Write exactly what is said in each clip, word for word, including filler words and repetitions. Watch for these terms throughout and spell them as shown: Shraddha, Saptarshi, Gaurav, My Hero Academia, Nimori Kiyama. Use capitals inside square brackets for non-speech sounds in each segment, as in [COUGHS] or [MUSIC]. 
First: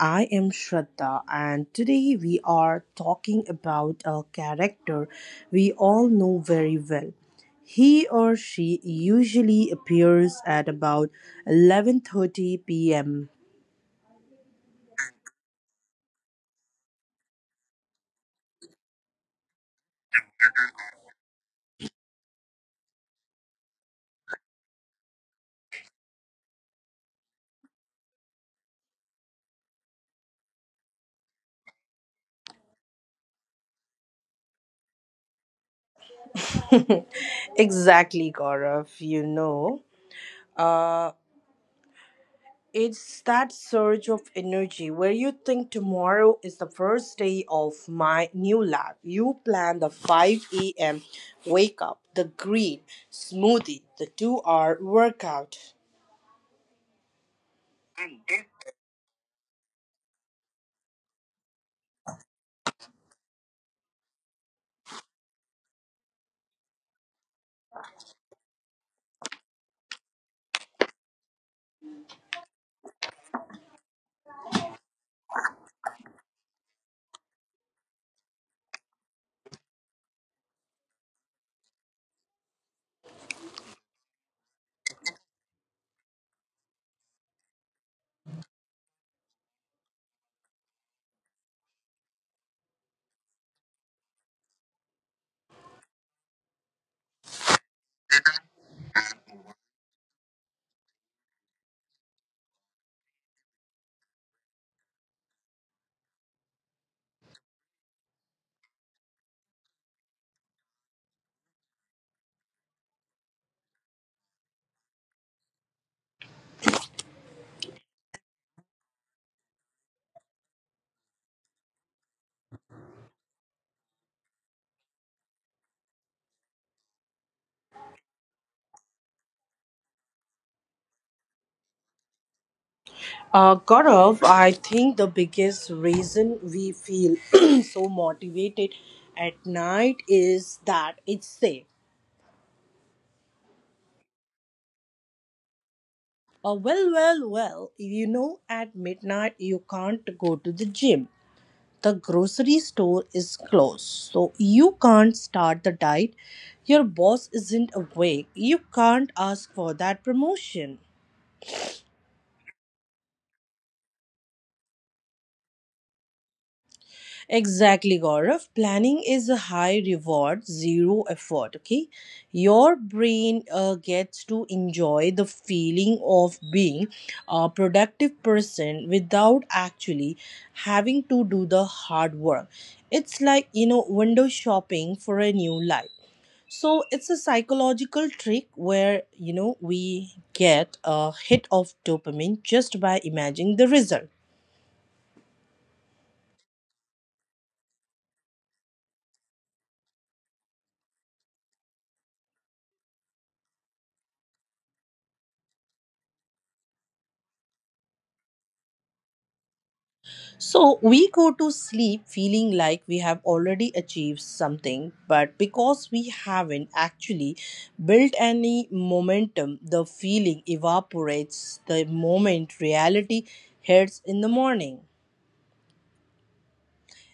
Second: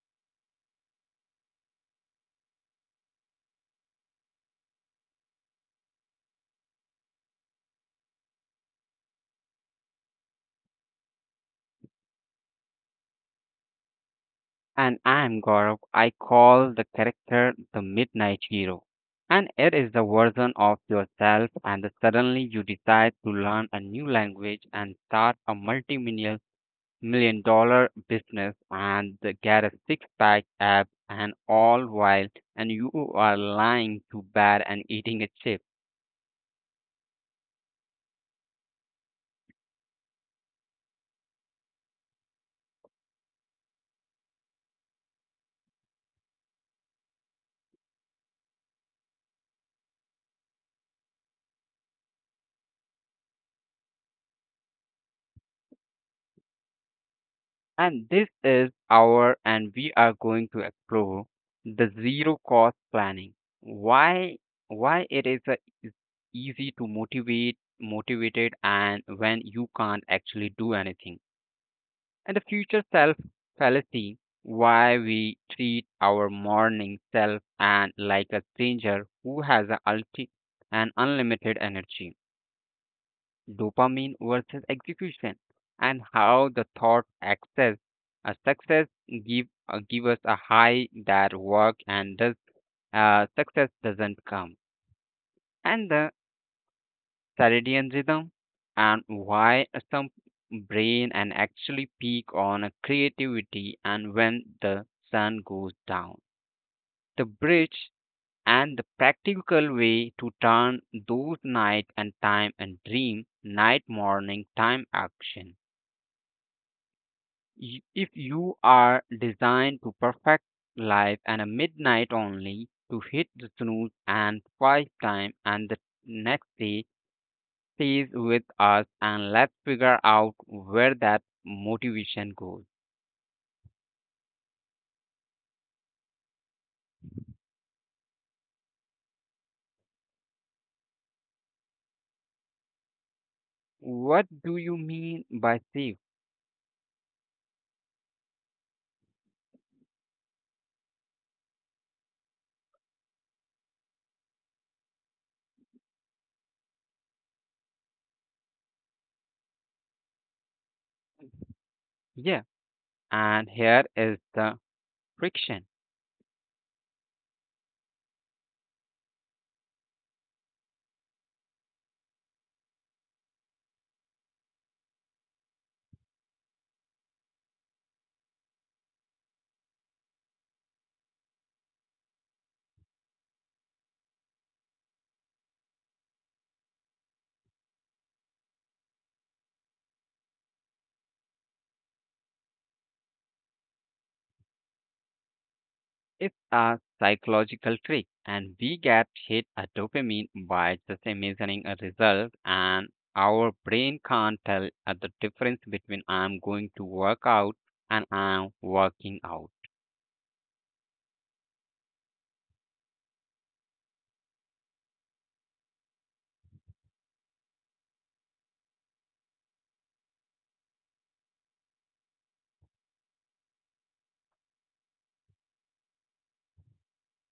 I am Shraddha and today we are talking about a character we all know very well. He or she usually appears at about eleven thirty p m And I'm Gaurav. I call the character the Midnight Hero. And it is the version of yourself, and suddenly you decide to learn a new language and start a multi million dollar business and get a six pack abs and all while and you are lying to bed and eating a chip. [LAUGHS] Exactly, Gaurav, you know. It's that surge of energy where you think tomorrow is the first day of my new life. You plan the five a m wake up, the green smoothie, the two hour workout. And this is our and we are going to explore the zero cost planning. Why why it is a, is easy to motivate motivated and when you can't actually do anything. And the future self fallacy why we treat our morning self and like a stranger who has a ulti- an unlimited energy, dopamine versus execution, and how the thought access a success give uh, give us a high that work and does, uh, success doesn't come, and the circadian rhythm, and why some brain and actually peak on creativity and when the sun goes down. The bridge and the practical way to turn those night and time and dream night morning time action. Y- If you are designed to perfect life and a midnight only to hit the snooze and five time and the next day stays with us and let's figure out where that motivation goes. Uh, Gaurav, I think the biggest reason we feel [CLEARS THROAT] so motivated at night is that it's safe. What do you mean by safe? Uh, well, well, well, you know, at midnight you can't go to the gym. The grocery store is closed, so you can't start the diet. Your boss isn't awake, you can't ask for that promotion. Yeah, and here is the friction. Exactly, Gaurav. Planning is a high reward, zero effort. Okay, your brain uh, gets to enjoy the feeling of being a productive person without actually having to do the hard work. It's like, you know, window shopping for a new life. So it's a psychological trick where, you know, we get a hit of dopamine just by imagining the result. It's a psychological trick, and we get hit a dopamine by just imagining a result, and our brain can't tell uh, the difference between I'm going to work out and I'm working out. So we go to sleep feeling like we have already achieved something, but because we haven't actually built any momentum, the feeling evaporates the moment reality hits in the morning.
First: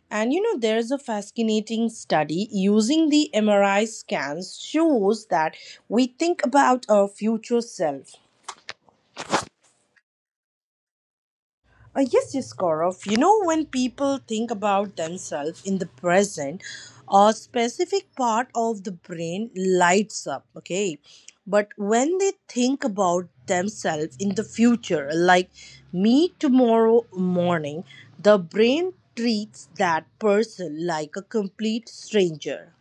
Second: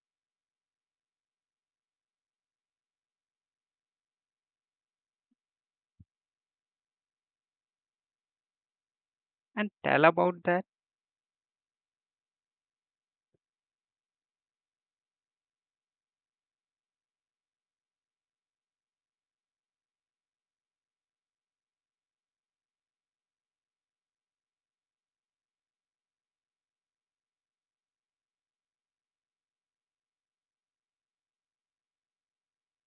And you know, there's a fascinating study using the M R I scans shows that we think about our future self. And tell about that. Uh, yes, yes, Gaurav. You know, when people think about themselves in the present, a specific part of the brain lights up, okay? But when they think about themselves in the future, like me tomorrow morning, the brain treats that person like a complete stranger.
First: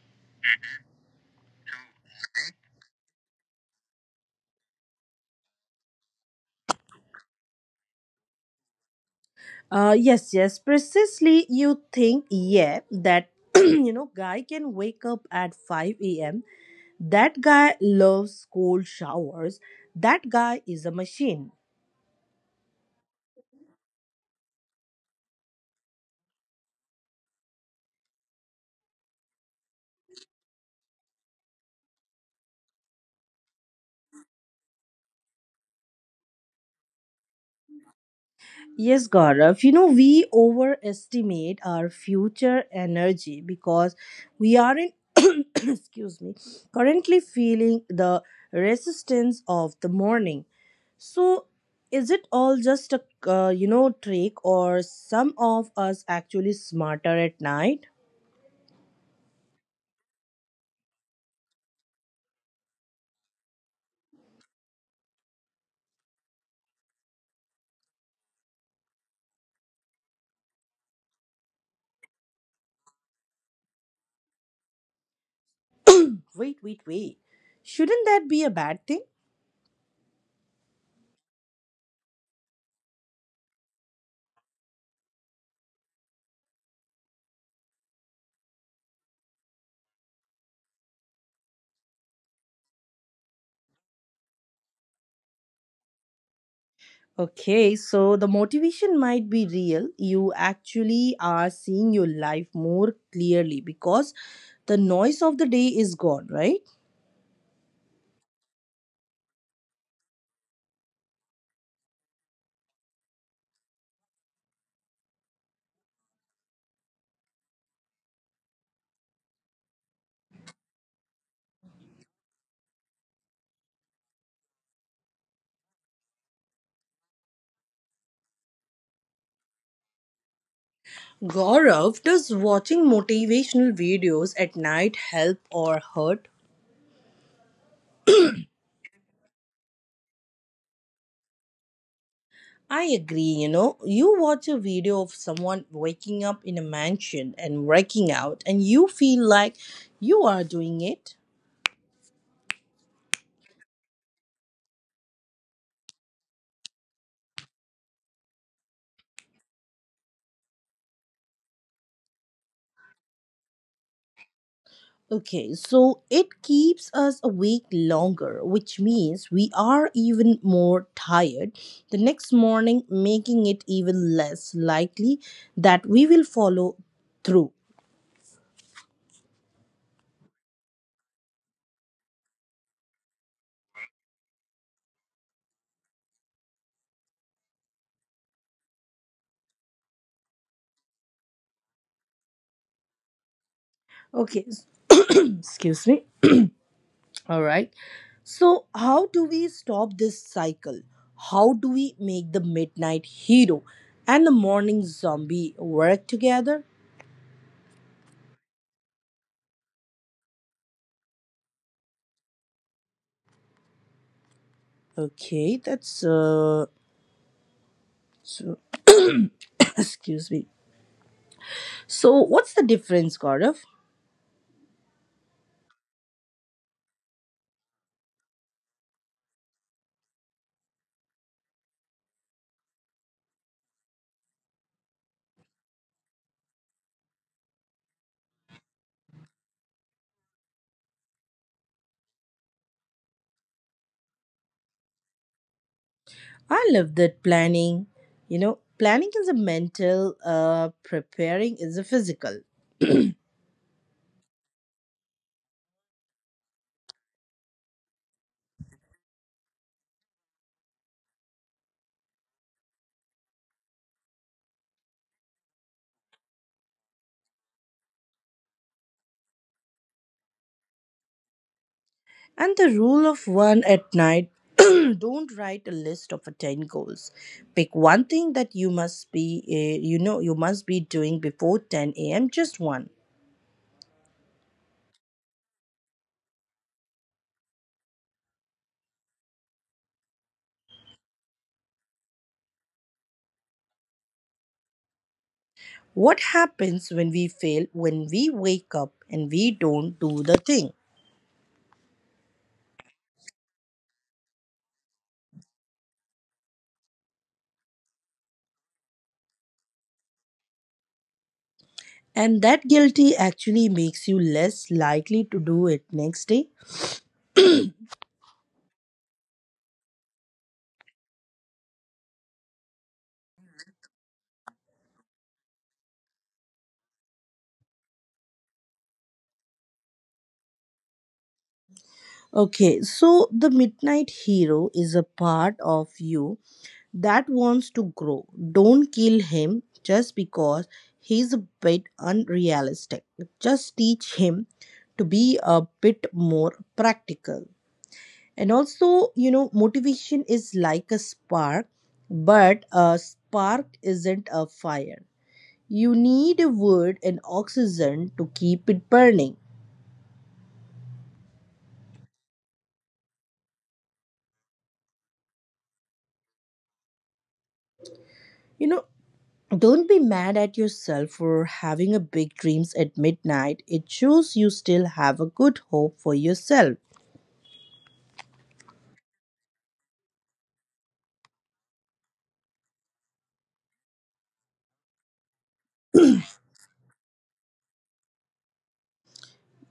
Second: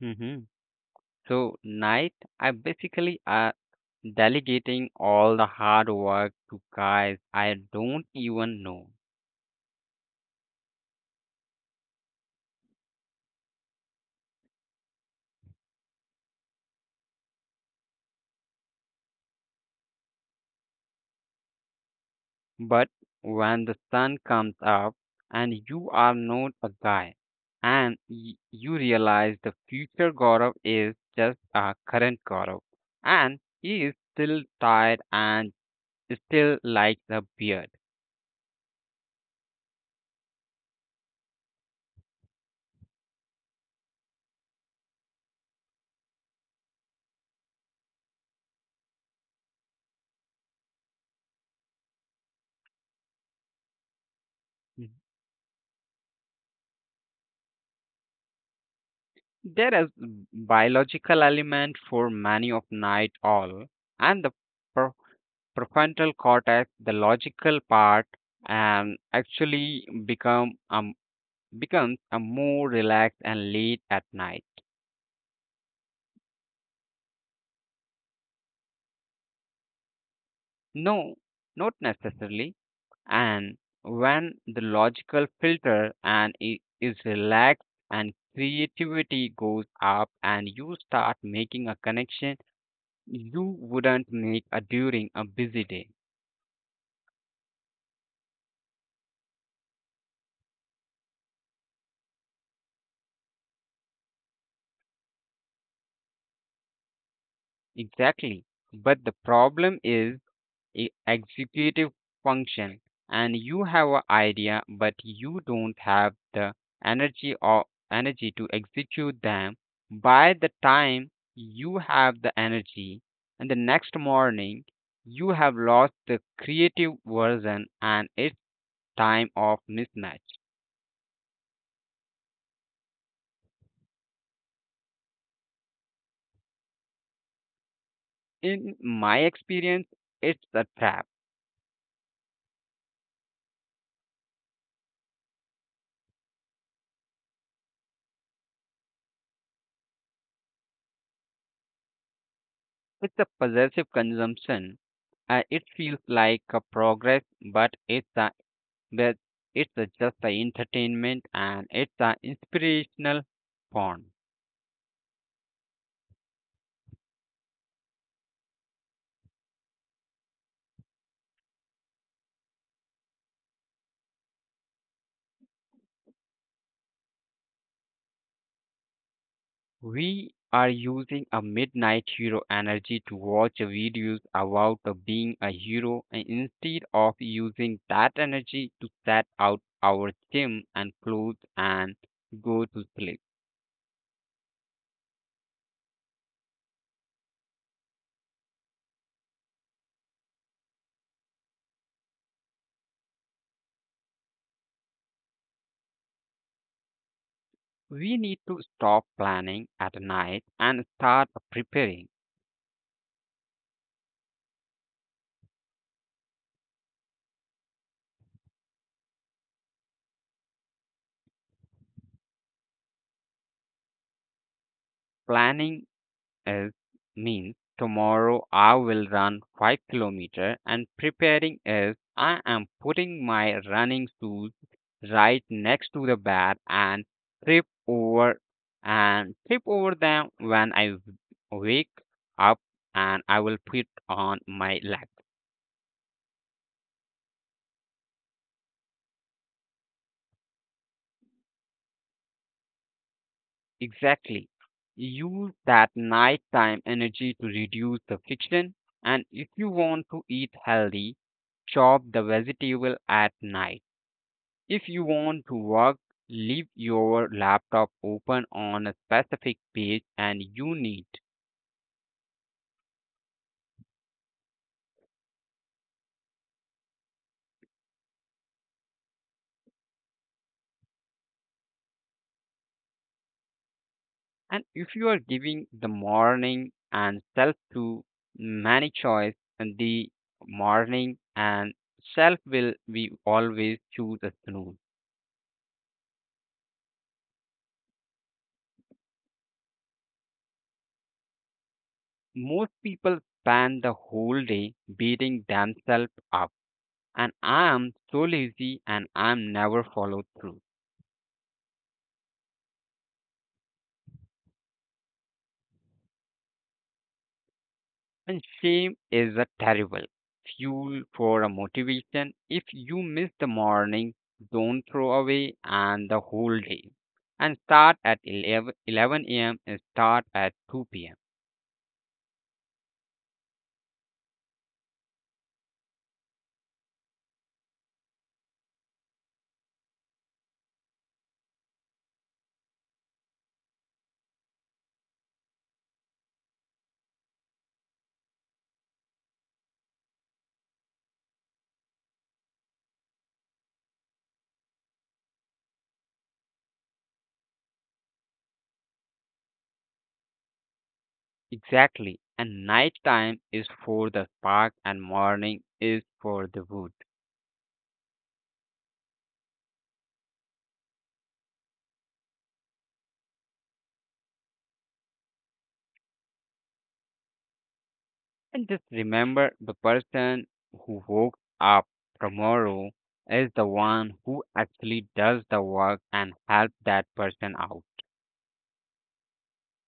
Hmm. So, night, I basically uh, delegating all the hard work to guys I don't even know. Uh, yes, yes, precisely. You think, yeah, that [CLEARS THROAT] you know, guy can wake up at five a m. That guy loves cold showers. That guy is a machine. But when the sun comes up and you are not a guy and y- you realize the future Gaurav is just a current Gaurav and he is still tired and still likes a beard. Yes, Gaurav. You know, we overestimate our future energy because we aren't, [COUGHS] excuse me, currently feeling the resistance of the morning. So, is it all just a, uh, you know, trick, or Mhm. some of us actually smarter at night? There is biological element for many of night all and the prefrontal cortex, the logical part, and actually become um, becomes a more relaxed and late at night. Wait, wait, wait. Shouldn't that be a bad thing? No, not necessarily. And when the logical filter and i- is relaxed and creativity goes up and you start making a connection you wouldn't make a during a busy day. Okay, so the motivation might be real. You actually are seeing your life more clearly because the noise of the day is gone, right? Exactly. But the problem is e- executive function and you have an idea but you don't have the energy or energy to execute them by the time you have the energy and the next morning you have lost the creative version and it's time of mismatch. Gaurav, does watching motivational videos at night help or hurt? In my experience it's a trap. I agree, you know. You watch a video of someone waking up in a mansion and working out, and you feel like you are doing it. It's a possessive consumption. Uh, it feels like a progress but it's a, that it's a just a entertainment and it's an inspirational porn. Okay, so it keeps us awake longer, which means we are even more tired the next morning, making it even less likely that we will follow through. We are using a midnight hero energy to watch videos about a being a hero and instead of using that energy to set out our gym and clothes and go to sleep. Okay, s- [CLEARS THROAT] excuse me. All right. So, how do we stop this cycle? How do we make the midnight hero and the morning zombie work together? We need to stop planning at night and start preparing. Okay, that's uh, so [CLEARS THROAT] excuse me. So, what's the difference, Gaurav? Planning is means tomorrow I will run 5 kilometer and preparing is I am putting my running shoes right next to the bed and trip over and trip over them when I w- wake up and I will put on my legs. I love that planning. You know, planning is a mental, uh, preparing is a physical. Exactly. Use that nighttime energy to reduce the friction, and if you want to eat healthy, chop the vegetable at night. If you want to work, leave your laptop open on a specific page and you need. And the rule of one at night, [CLEARS THROAT] don't write a list of uh, ten goals. Pick one thing that you must be, uh, you know, you must be doing before ten a m, just one. And if you are giving the morning and self to many choice, the morning and self will be always choose a snooze. What happens when we fail, when we wake up and we don't do the thing? Most people spend the whole day beating themselves up and I am so lazy and I'm never followed through. And that guilty actually makes you less likely to do it next day. [CLEARS THROAT] And shame is a terrible fuel for a motivation. If you miss the morning, don't throw away and the whole day. And start at eleven, eleven a m and start at two p m. Okay, so the midnight hero is a part of you that wants to grow. Don't kill him just because he's a bit unrealistic. Just teach him to be a bit more practical. And also, you know, motivation is like a spark, but a spark isn't a fire. You need a wood and oxygen to keep it burning. Exactly. And night time is for the spark and morning is for the wood. You know, don't be mad at yourself for having a big dreams at midnight. It shows you still have a good hope for yourself. And just remember the person who woke up tomorrow is the one who actually does the work and help that person out.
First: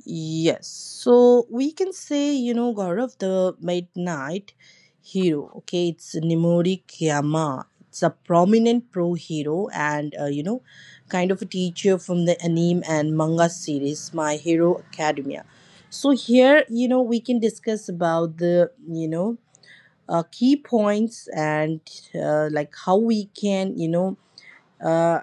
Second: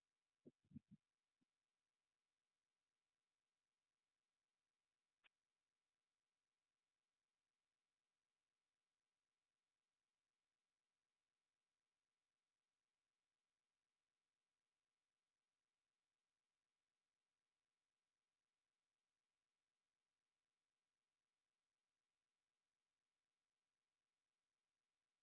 Yes. So we can say, you know, God of the Midnight Hero. Okay, it's Nimori Kiyama. It's a prominent pro hero and, uh, you know, kind of a teacher from the anime and manga series My Hero Academia. So here, you know, we can discuss about the, you know, uh, key points and uh, like how we can, you know uh,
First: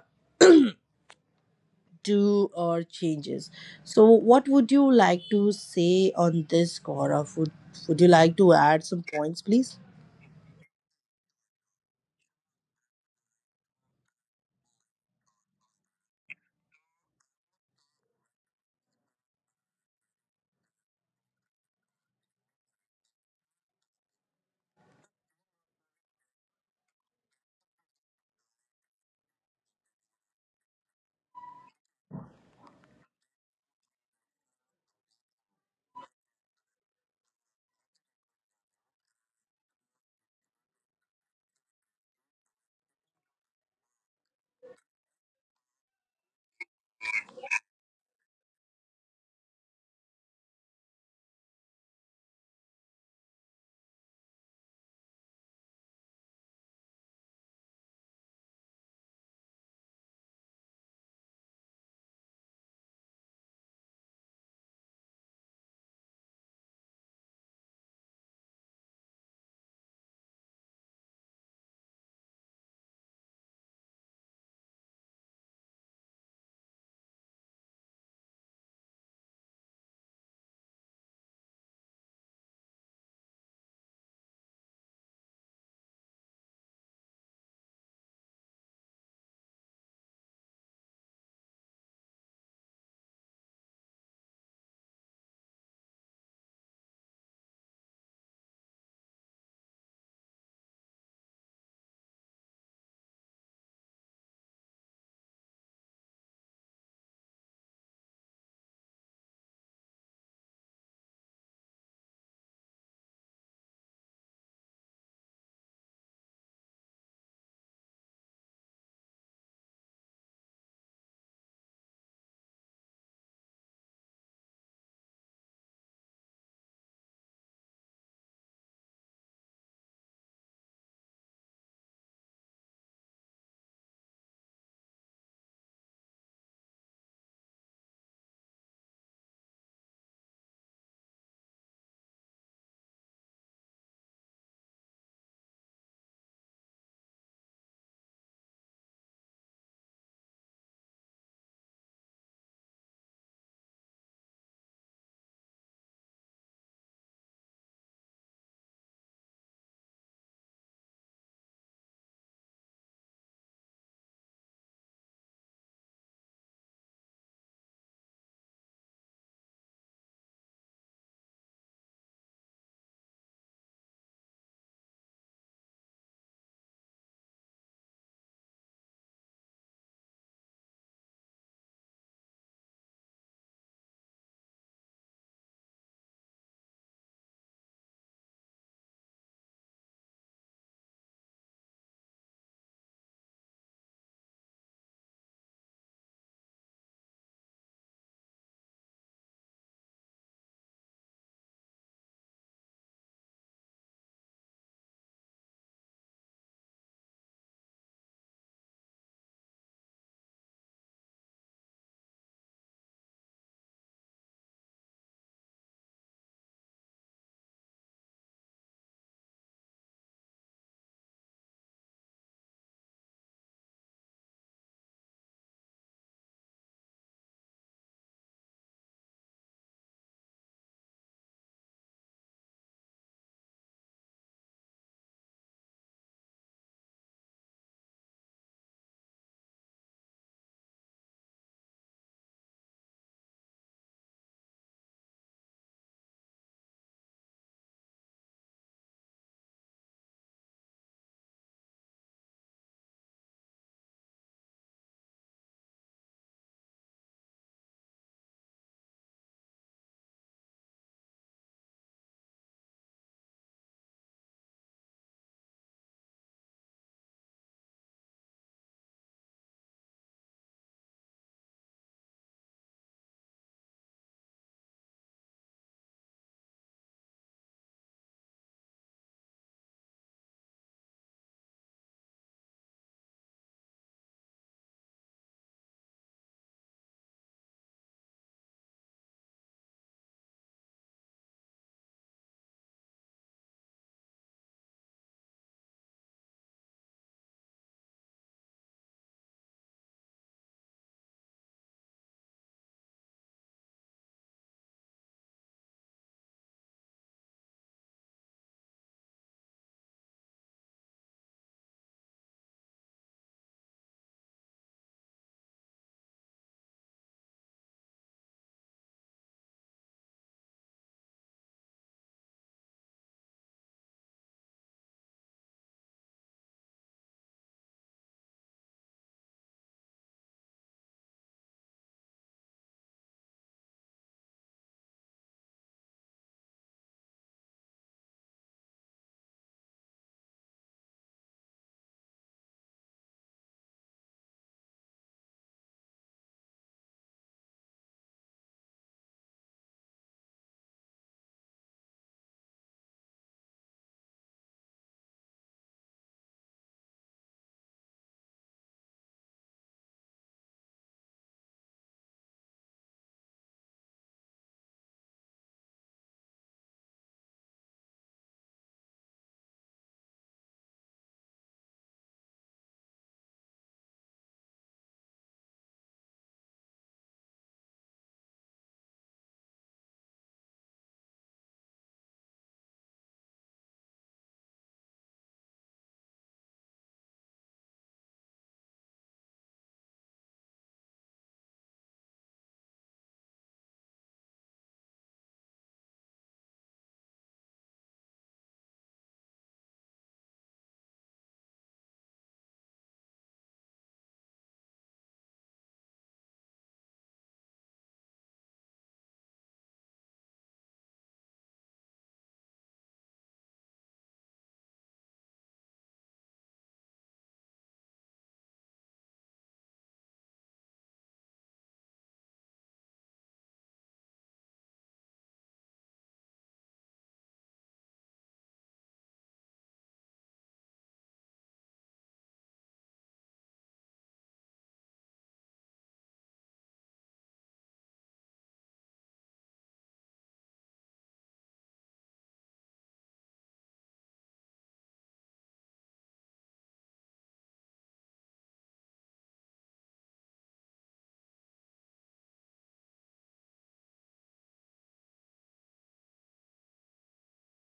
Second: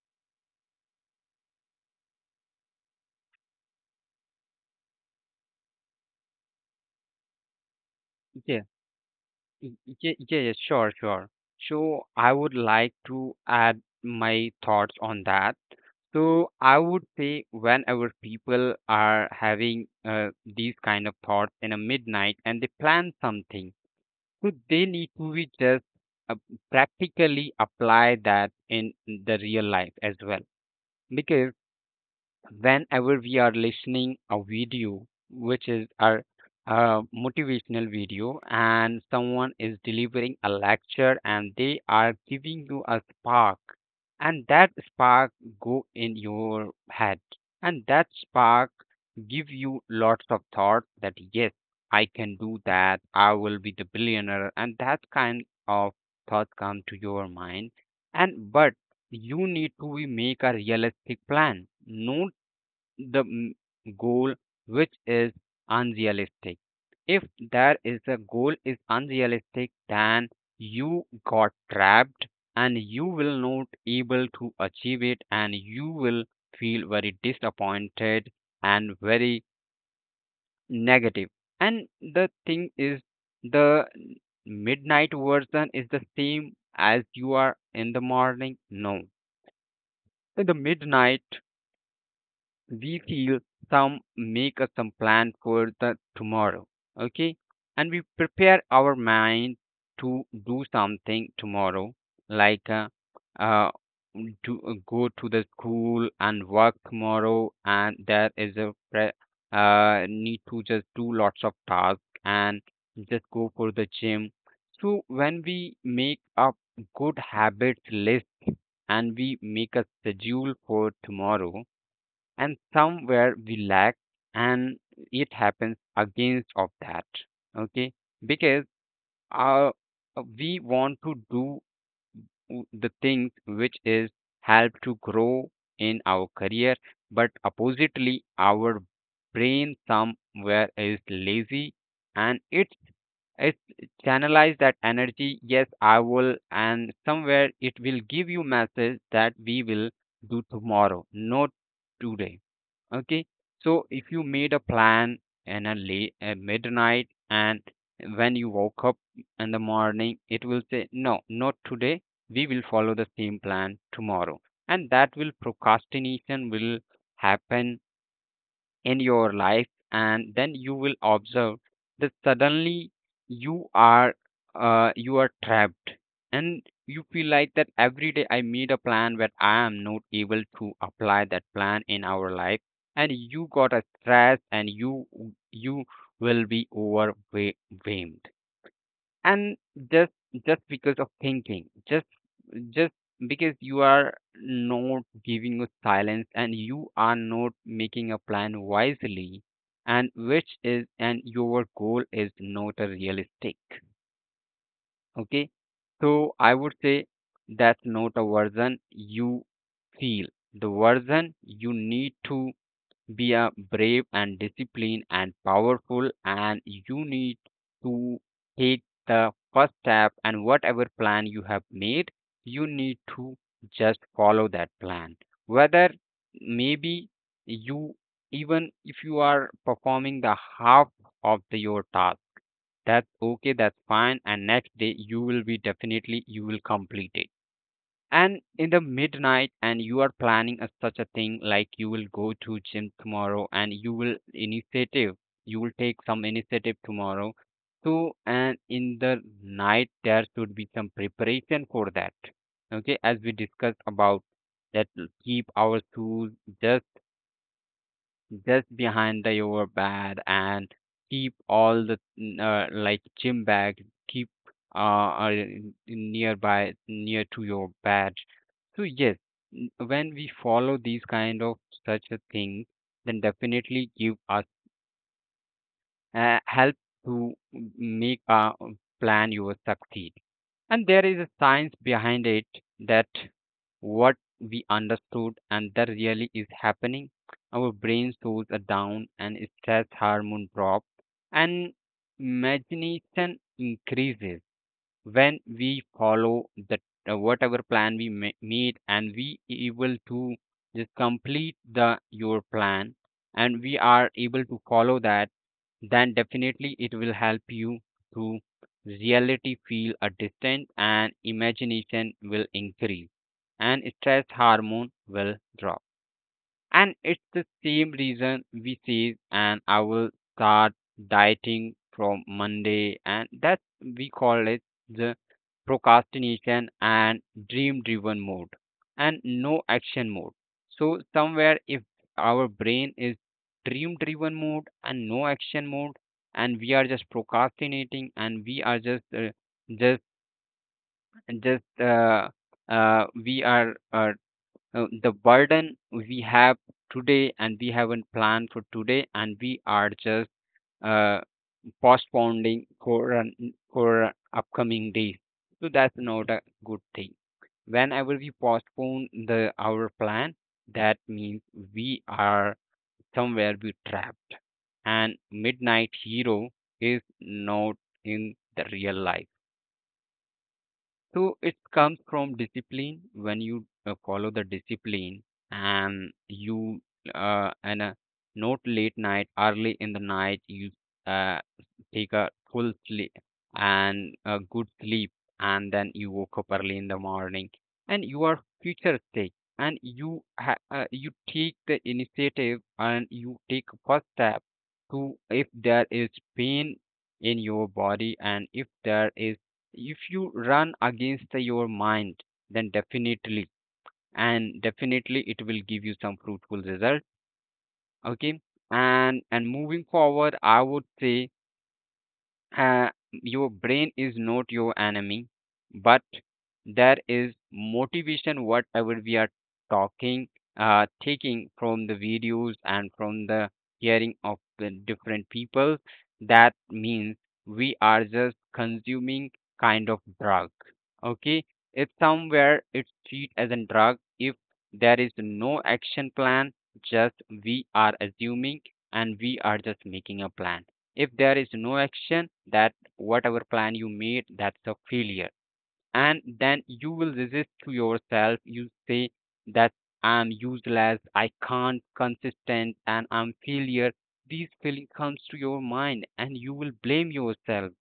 do our changes. So what would you like to say on this, Gaurav? would would you like to Yes. add some points Y- please? y- Yeah, yeah, yeah, sure, sure. So I would like to add my thoughts on that. So I would say whenever people are having uh, these kind of thoughts in a midnight and they plan something, so they need to be just, uh, practically apply that in the real life as well. Because whenever we are listening a video which is our uh, motivational video and someone is delivering a lecture and they are giving you a spark and that spark go in your head and that spark give you lots of thoughts that yes I can do that I will be the billionaire and that kind of thoughts come to your mind. And but you need to be make a realistic plan, no, the mm, goal which is unrealistic. If there is a goal is unrealistic, then you got trapped and you will not able to achieve it and you will feel very disappointed and very negative. And the thing is the midnight version is the same as you are in the morning. No. In the midnight we feel some make us some plan for the tomorrow, okay, and we prepare our mind to do something tomorrow, like uh, uh to uh, go to the school and work tomorrow and there is a pre- uh need to just do lots of tasks and just go for the gym. So when we make a good habits list and we make a schedule for tomorrow and somewhere we lack and it happens against of that, okay, because, uh, we want to do the things which is help to grow in our career but oppositely our brain somewhere is lazy, and it's, it channelize that energy yes I will, and somewhere it will give you message that we will do tomorrow not today, okay. So if you made a plan and a late at midnight, and when you woke up in the morning it will say no not today, we will follow the same plan tomorrow, and that will procrastination will happen in your life. And then you will observe that suddenly you are, uh, you are trapped, and you feel like that every day I made a plan but I am not able to apply that plan in our life. And you got a stress and you you will be overwhelmed and just just because of thinking, just just because you are not giving a silence and you are not making a plan wisely, and which is and your goal is not a realistic, okay. So I would say that's not a version you feel, the version you need to be a brave and disciplined and powerful, and you need to take the first step. And whatever plan you have made, you need to just follow that plan. Whether, maybe you, even if you are performing the half of the, your task, that's okay, that's fine. And next day you will be definitely you will complete it. And in the midnight and you are planning a, such a thing like you will go to gym tomorrow and you will initiative, you will take some initiative tomorrow. So, and in the night there should be some preparation for that, okay, as we discussed about that l- keep our shoes just just behind the your bed and keep all the mm, uh, like gym bag, keep uh, uh nearby near to your bed. So yes, n- when we follow these kind of such a thing then definitely give us uh, help to make a plan your succeed. And there is a science behind it, that what we understood and that really is happening. Our brain slows are down and stress hormone drop and imagination increases when we follow the uh, whatever plan we ma- made and we able to just complete the your plan, and we are able to follow that, then definitely it will help you to reality feel a distance and imagination will increase and stress hormone will drop. And it's the same reason we say, and I will start dieting from Monday. And that's we call it the procrastination and dream driven mode and no action mode. So, somewhere if our brain is dream driven mode and no action mode, and we are just procrastinating and we are just, uh, just just uh, uh, we are uh, uh, the burden we have today, and we haven't planned for today and we are just, uh, postponing for, an- for an upcoming days. So that's not a good thing. Whenever we postpone the our plan, that means we are, somewhere we trapped, and midnight hero is not in the real life, so it comes from discipline. When you uh, follow the discipline and you uh, and uh, not late night, early in the night, you uh, take a full sleep and a good sleep, and then you woke up early in the morning, and you are futuristic, and you ha- uh, you take the initiative and you take first step to if there is pain in your body, and if there is if you run against the- your mind, then definitely, and definitely it will give you some fruitful result. Okay. And and moving forward, I would say uh, your brain is not your enemy, but there is motivation whatever we are talking, uh, taking from the videos and from the hearing of the different people. That means we are just consuming kind of drug. Okay, it's somewhere it's treated as a drug. If there is no action plan, just we are assuming and we are just making a plan. If there is no action, that whatever plan you made, that's a failure. And then you will resist to yourself, you say that I'm useless, I can't consistent, and I'm failure. These feeling comes to your mind and you will blame yourself.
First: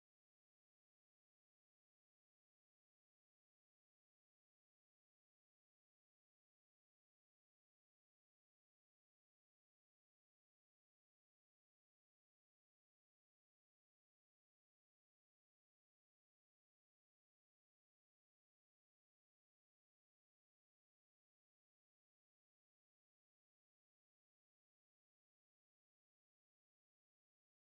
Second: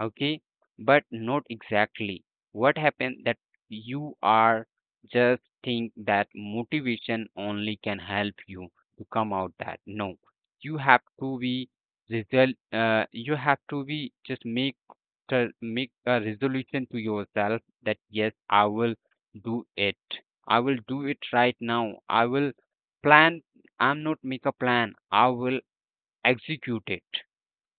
Okay, but not exactly. What happened that you are just think that motivation only can help you to come out. That no, you have to be result, uh, you have to be just make to make a resolution to yourself that yes, I will do it. I will do it right now. I will plan. I'm not make a plan, I will execute it.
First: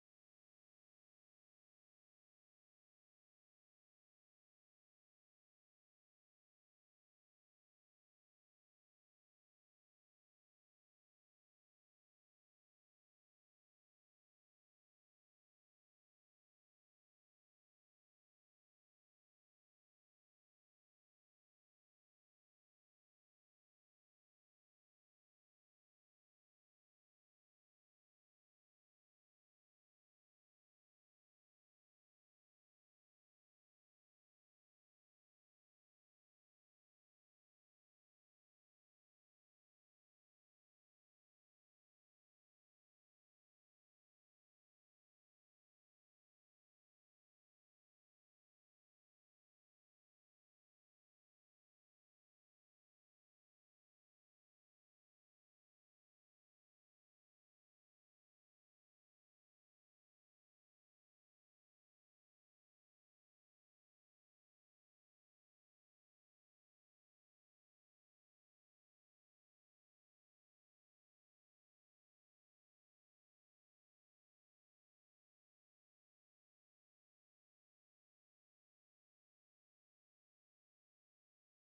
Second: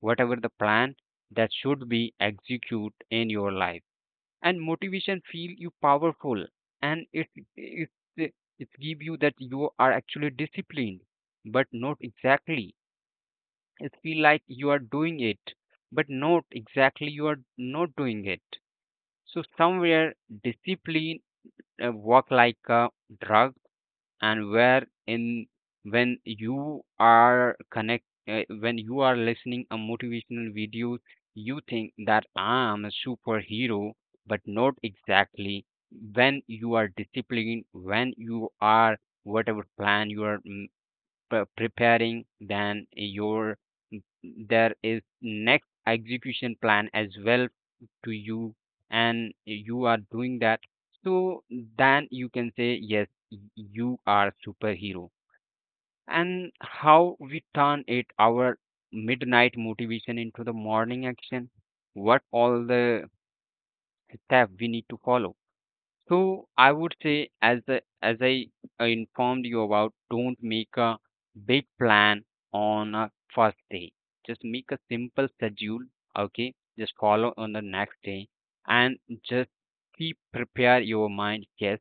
Whatever the plan, that should be executed in your life. And motivation feel you powerful, and it it it give you that you are actually disciplined, but not exactly. It feel like you are doing it, but not exactly, you are not doing it. So somewhere discipline uh, work like a drug. And where in when you are connect uh, when you are listening a motivational video, you think that I'm a superhero, but not exactly. When you are disciplined, when you are whatever plan you are mm, pre- preparing, than your, there is next execution plan as well to you, and you are doing that. So then you can say yes, y- you are superhero. And how we turn it our midnight motivation into the morning action? What all the steps we need to follow? So I would say, as the, as I uh, informed you about, don't make a big plan on a first day. Just make a simple schedule. Okay, just follow on the next day, and just keep prepare your mind. Yes,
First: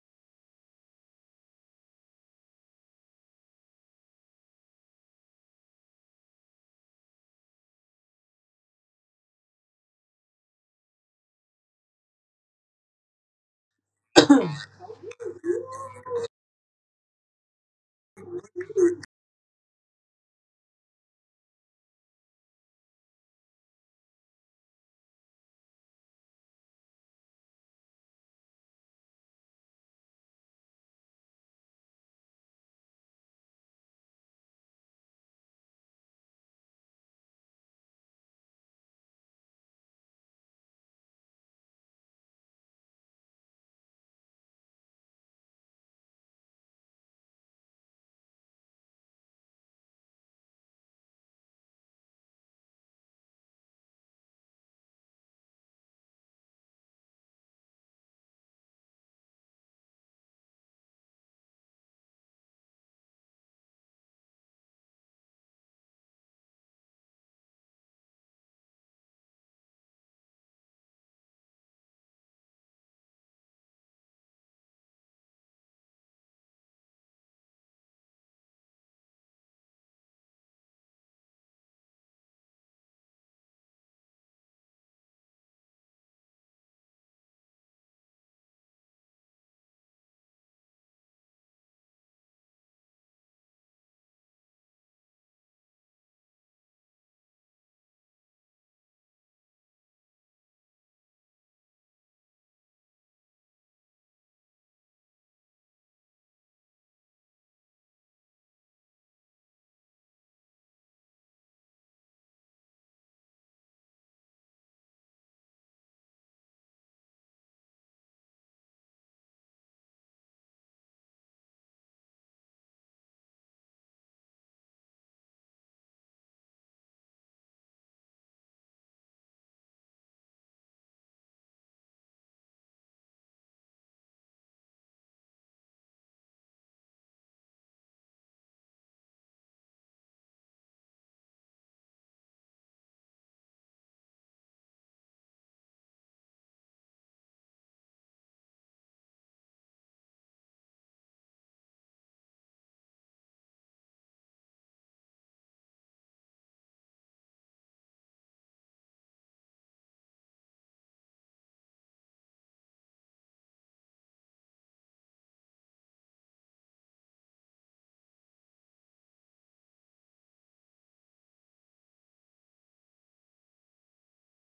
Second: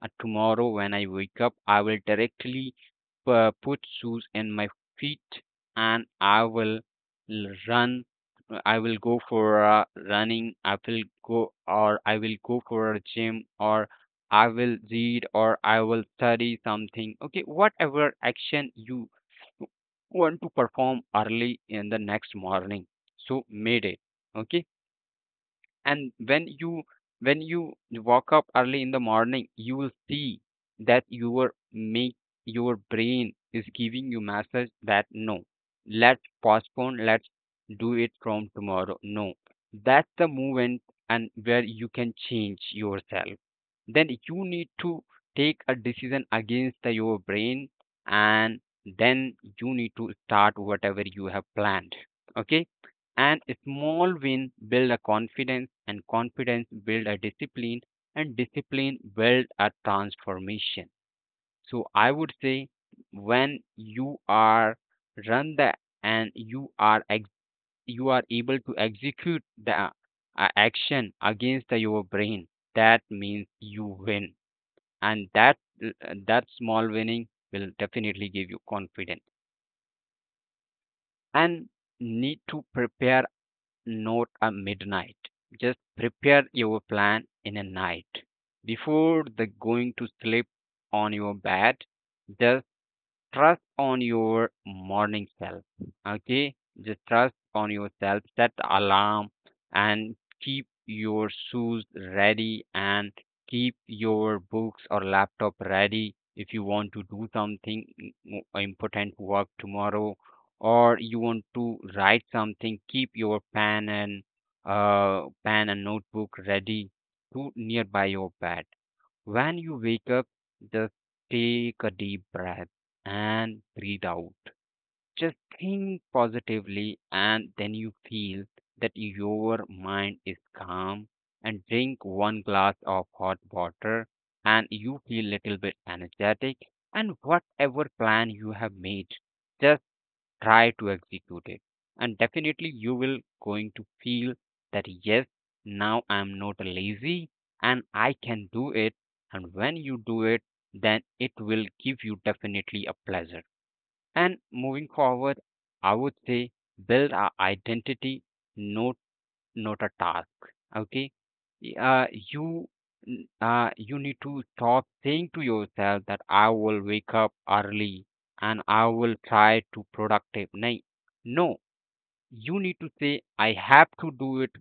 uh, tomorrow when I wake up, I will directly uh, put shoes in my feet, and I will l- run. I will go for uh, running, I will go, or I will go for a gym, or I will read, or I will study something. Okay, whatever action you want to perform early in the next morning. So made it. Okay, and when you when you walk up early in the morning, you will see that your make your brain is giving you message that no, let's postpone, let's do it from tomorrow. No, that's the moment, and where you can change yourself. Then you need to take a decision against the, your brain, and then you need to start whatever you have planned. Okay. And a small win build a confidence, and confidence build a discipline, and discipline build a transformation. So I would say, when you are run the, and you are ex- you are able to execute the uh, action against the, your brain, that means you win. And that uh, that small winning will definitely give you confidence. And need to prepare, not at midnight, just prepare your plan in a night before the going to sleep on your bed. Just trust on your morning self. Okay, just trust on yourself. Set the alarm and keep your shoes ready, and keep your books or laptop ready if you want to do something mm, important work tomorrow. Or you want to write something, keep your pen and uh, pen and notebook ready to nearby your bed. When you wake up, just take a deep breath and breathe out. Just think positively, and then you feel that your mind is calm. And drink one glass of hot water, and you feel little bit energetic. And whatever plan you have made, just try to execute it, and definitely you will going to feel that yes, now I'm not lazy, and I can do it. And when you do it, then it will give you definitely a pleasure. And moving forward, I would say build our identity, not not a task. Okay, uh, you n- uh, you need to stop saying to yourself that I will wake up early and I will try to productive. Nay, no, you need to say I have to do it.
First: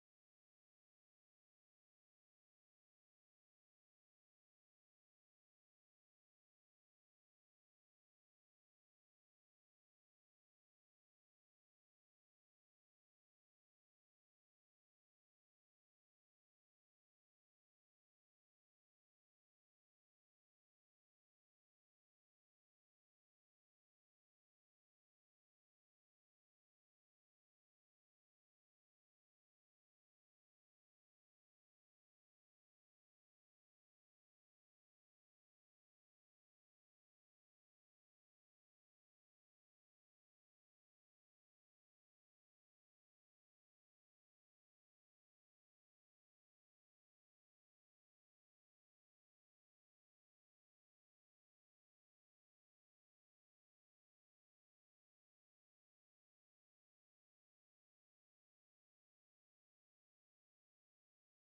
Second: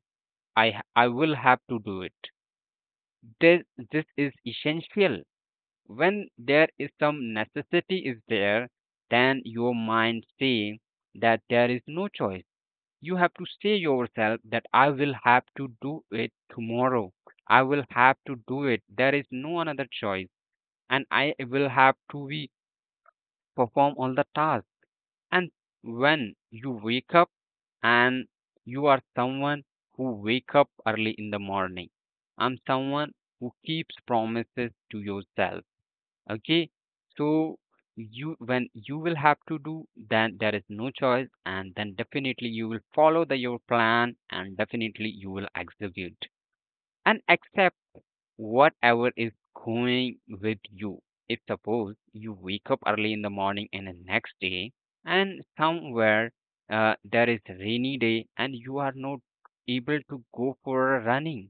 I ha- I will have to do it. This this is essential. When there is some necessity is there, then your mind say that there is no choice. You have to say yourself that I will have to do it tomorrow. I will have to do it. There is no another choice. And I will have to be perform all the tasks. And when you wake up, and you are someone who wake up early in the morning. I'm someone who keeps promises to yourself. Okay, so you, when you will have to do, then there is no choice, and then definitely you will follow the your plan, and definitely you will execute and accept whatever is going with you. If suppose you wake up early in the morning and the next day, and somewhere uh, there is rainy day and you are not able to go for a running,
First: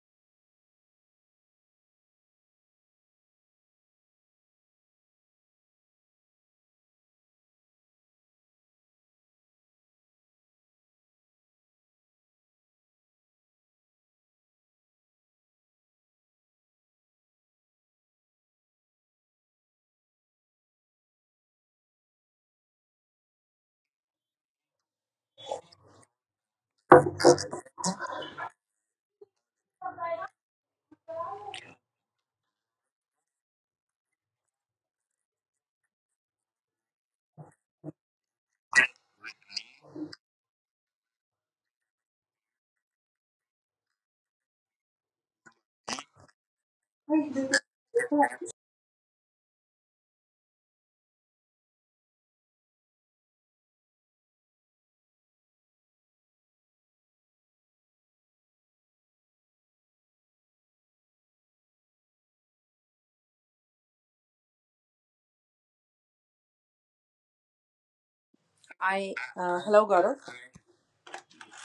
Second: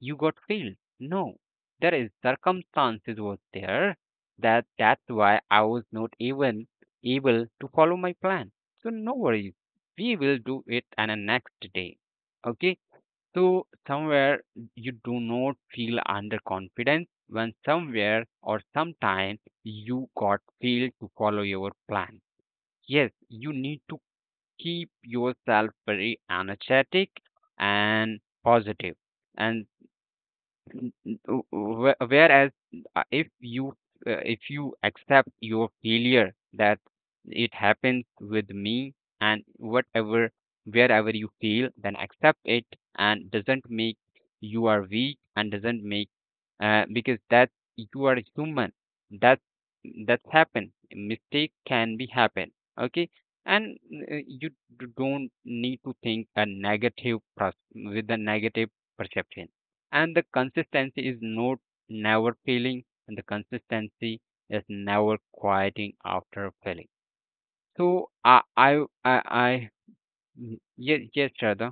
you got failed. No, there is circumstances was there, that that's why I was not even able to follow my plan. So no worries, we will do it on a next day. Okay, so somewhere you do not feel under confidence when somewhere or sometime you got failed to follow your plan. Yes, you need to keep yourself very energetic and positive, and n- n- w- w- whereas uh, if you uh, if you accept your failure, that it happens with me, and whatever wherever you fail, then accept it, and doesn't make you are weak, and doesn't make uh, because that you are human, that that's happen, mistake can be happen. Okay. And uh, you d- don't need to think a negative pers- with a negative perception. And the consistency is not never failing, and the consistency is never quieting after failing. So i i i, I uh, I Hello Gaurav. y- yes, yes, Shraddha.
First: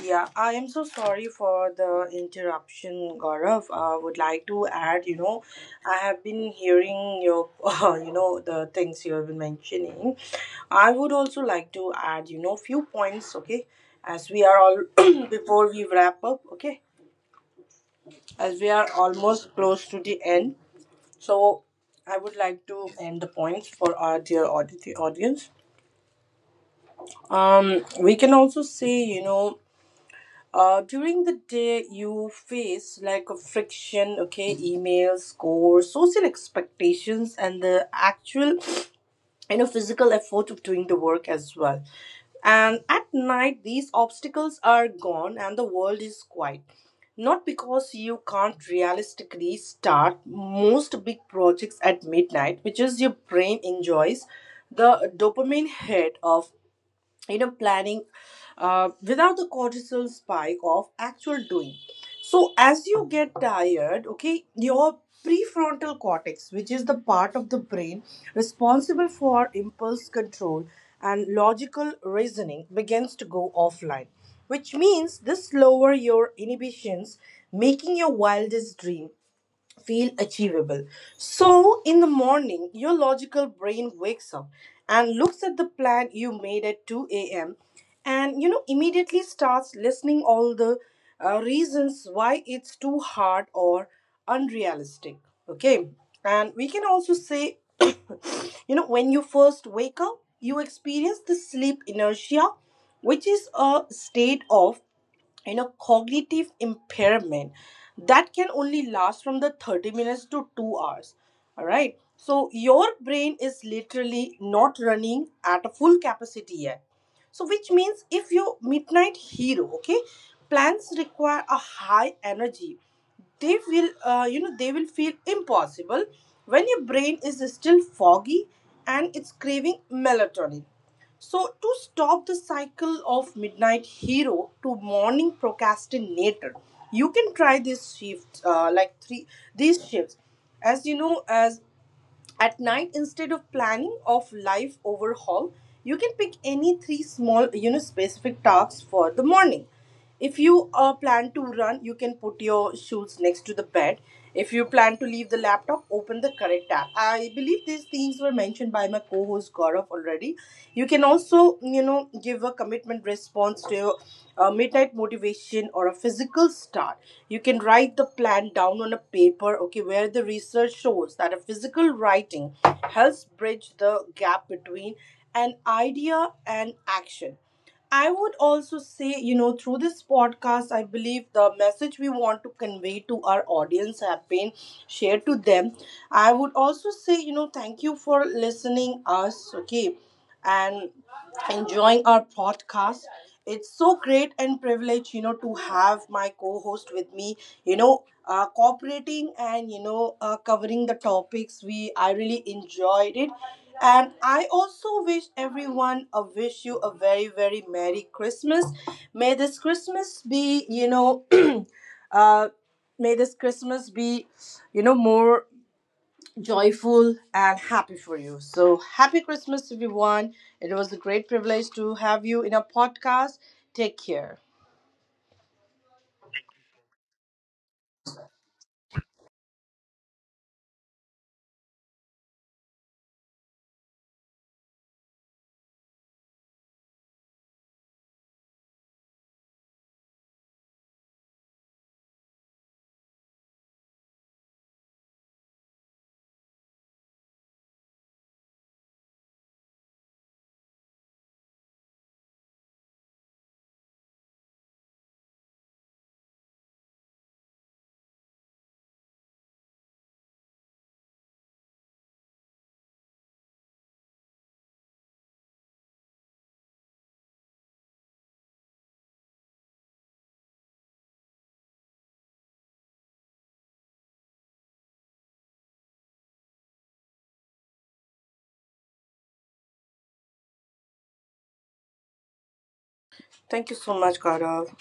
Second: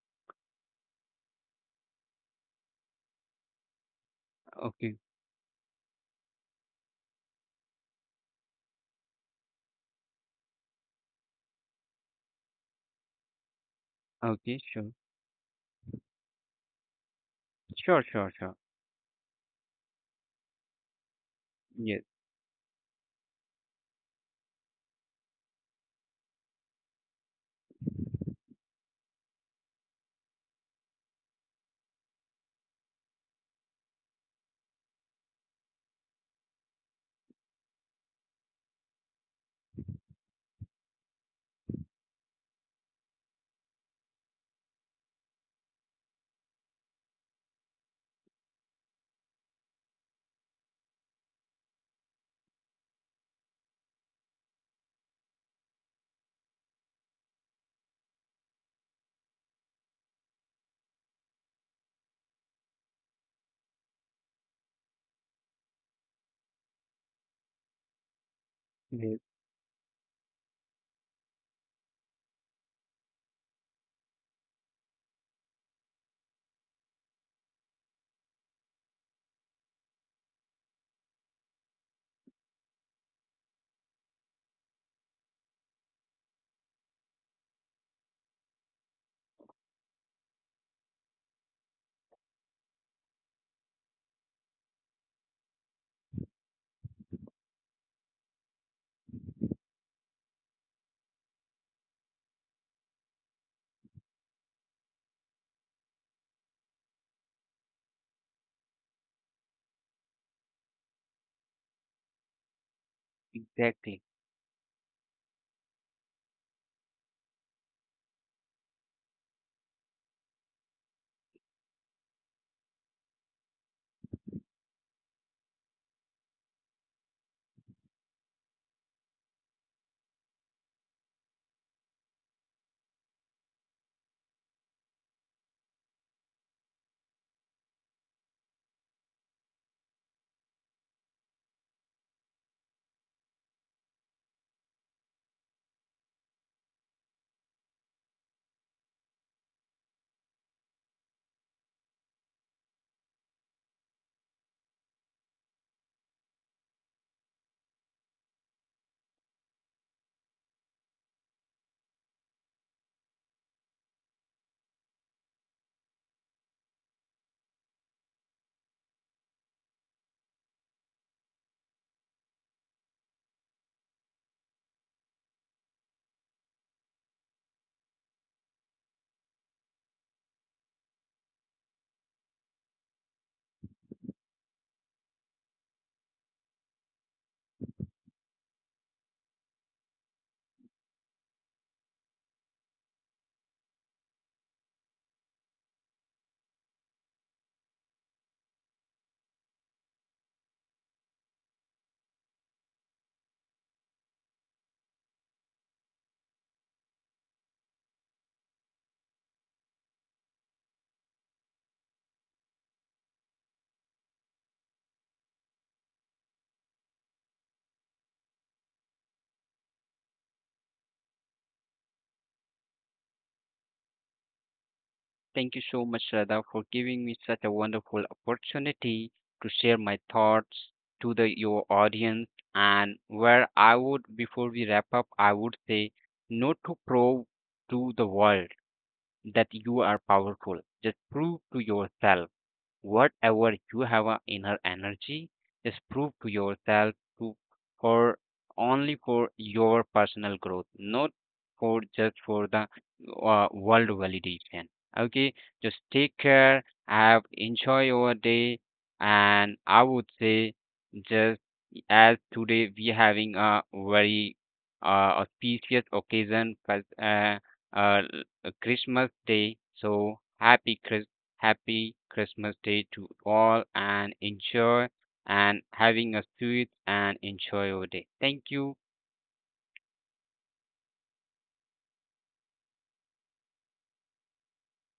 Yeah, I am so sorry for the interruption, Gaurav. I would like to Okay. add, you know, I have been hearing your [LAUGHS] uh, you know, the things you have been mentioning. I would also like to add, you know, few points, okay, as we are Okay, all sure. [CLEARS THROAT] before we wrap up, okay, Sure, sure, sure. as we are almost close to the end. So Yes. I would like to end the points for our dear audi- audience. Um, we can also say, you know, uh, during the day you face like a friction, okay, emails, scores, social expectations, and the actual, you know, physical effort of doing the work as well. And at night these obstacles are gone and the world is quiet, not because you can't realistically start most big projects at midnight, which is your brain enjoys the dopamine hit of, you know, planning uh, without the cortisol spike of actual doing. So as you get tired, okay, your prefrontal cortex, which is the part of the brain responsible Yes. for impulse control and logical reasoning, begins to go offline, which means this lower your inhibitions, making your wildest dream feel achievable. So, in the morning, your logical brain wakes up and looks at the plan you made at two a m and you know immediately starts listening all the uh, reasons why it's too hard or unrealistic. Okay, and we can also say, [COUGHS] you know, when you first wake up, you experience the sleep inertia, which is a state of, you know, cognitive impairment that can only last from the thirty minutes to two hours. All right, so your brain is Exactly. literally not running at a full capacity yet. So which means if your midnight hero, okay, plans require a high energy, they will, uh, you know they will feel impossible when your brain is still foggy and it's craving melatonin. So, to stop the cycle of midnight hero to morning procrastinator, you can try this shift, uh, like three these shifts. As you know, as at night, instead of planning of life overhaul, you can pick any three small, you know, specific tasks for the morning. If you uh, plan to run, you can put your shoes next to the bed. If you plan to leave the laptop, open the correct tab. I believe these things were mentioned by my co-host Gaurav already. You can also, you know, give a commitment response to a midnight motivation or a physical start. You can write the plan down on a paper, okay, where the research shows that a physical writing helps bridge the gap between an idea and action. I would also say, you know, through this podcast, I believe the message we want to convey to our audience have been shared to them. I would also say, you know, thank you for listening us, okay, and enjoying our podcast. It's so great and privilege, you know, to have my co-host with me, you know, uh, cooperating and, you know, uh, covering the topics. We i really enjoyed it. And I also wish everyone a wish you a very very merry Christmas. May this Christmas be, you know, [CLEARS THROAT] uh, may this christmas be you know, more joyful and happy for you. So happy Christmas everyone. It was a great privilege to have you in a podcast. Take care. Thank you so much, Shraddha, for giving me such a wonderful opportunity to share my thoughts to the your audience. And where I would, before we wrap up, I would say, not to prove to the world that you are powerful. Just prove to yourself whatever you have a inner energy. Just prove to yourself to for only for your personal growth, not for just for the uh, world validation. Okay, just take care. Have enjoy your day. And I would say, just as today we having a very uh, auspicious occasion, fes- uh, uh, l- Christmas Day. So happy Chris, happy Christmas Day to all, and enjoy and having a sweet and enjoy your day. Thank you. Thank you so much, Gaurav.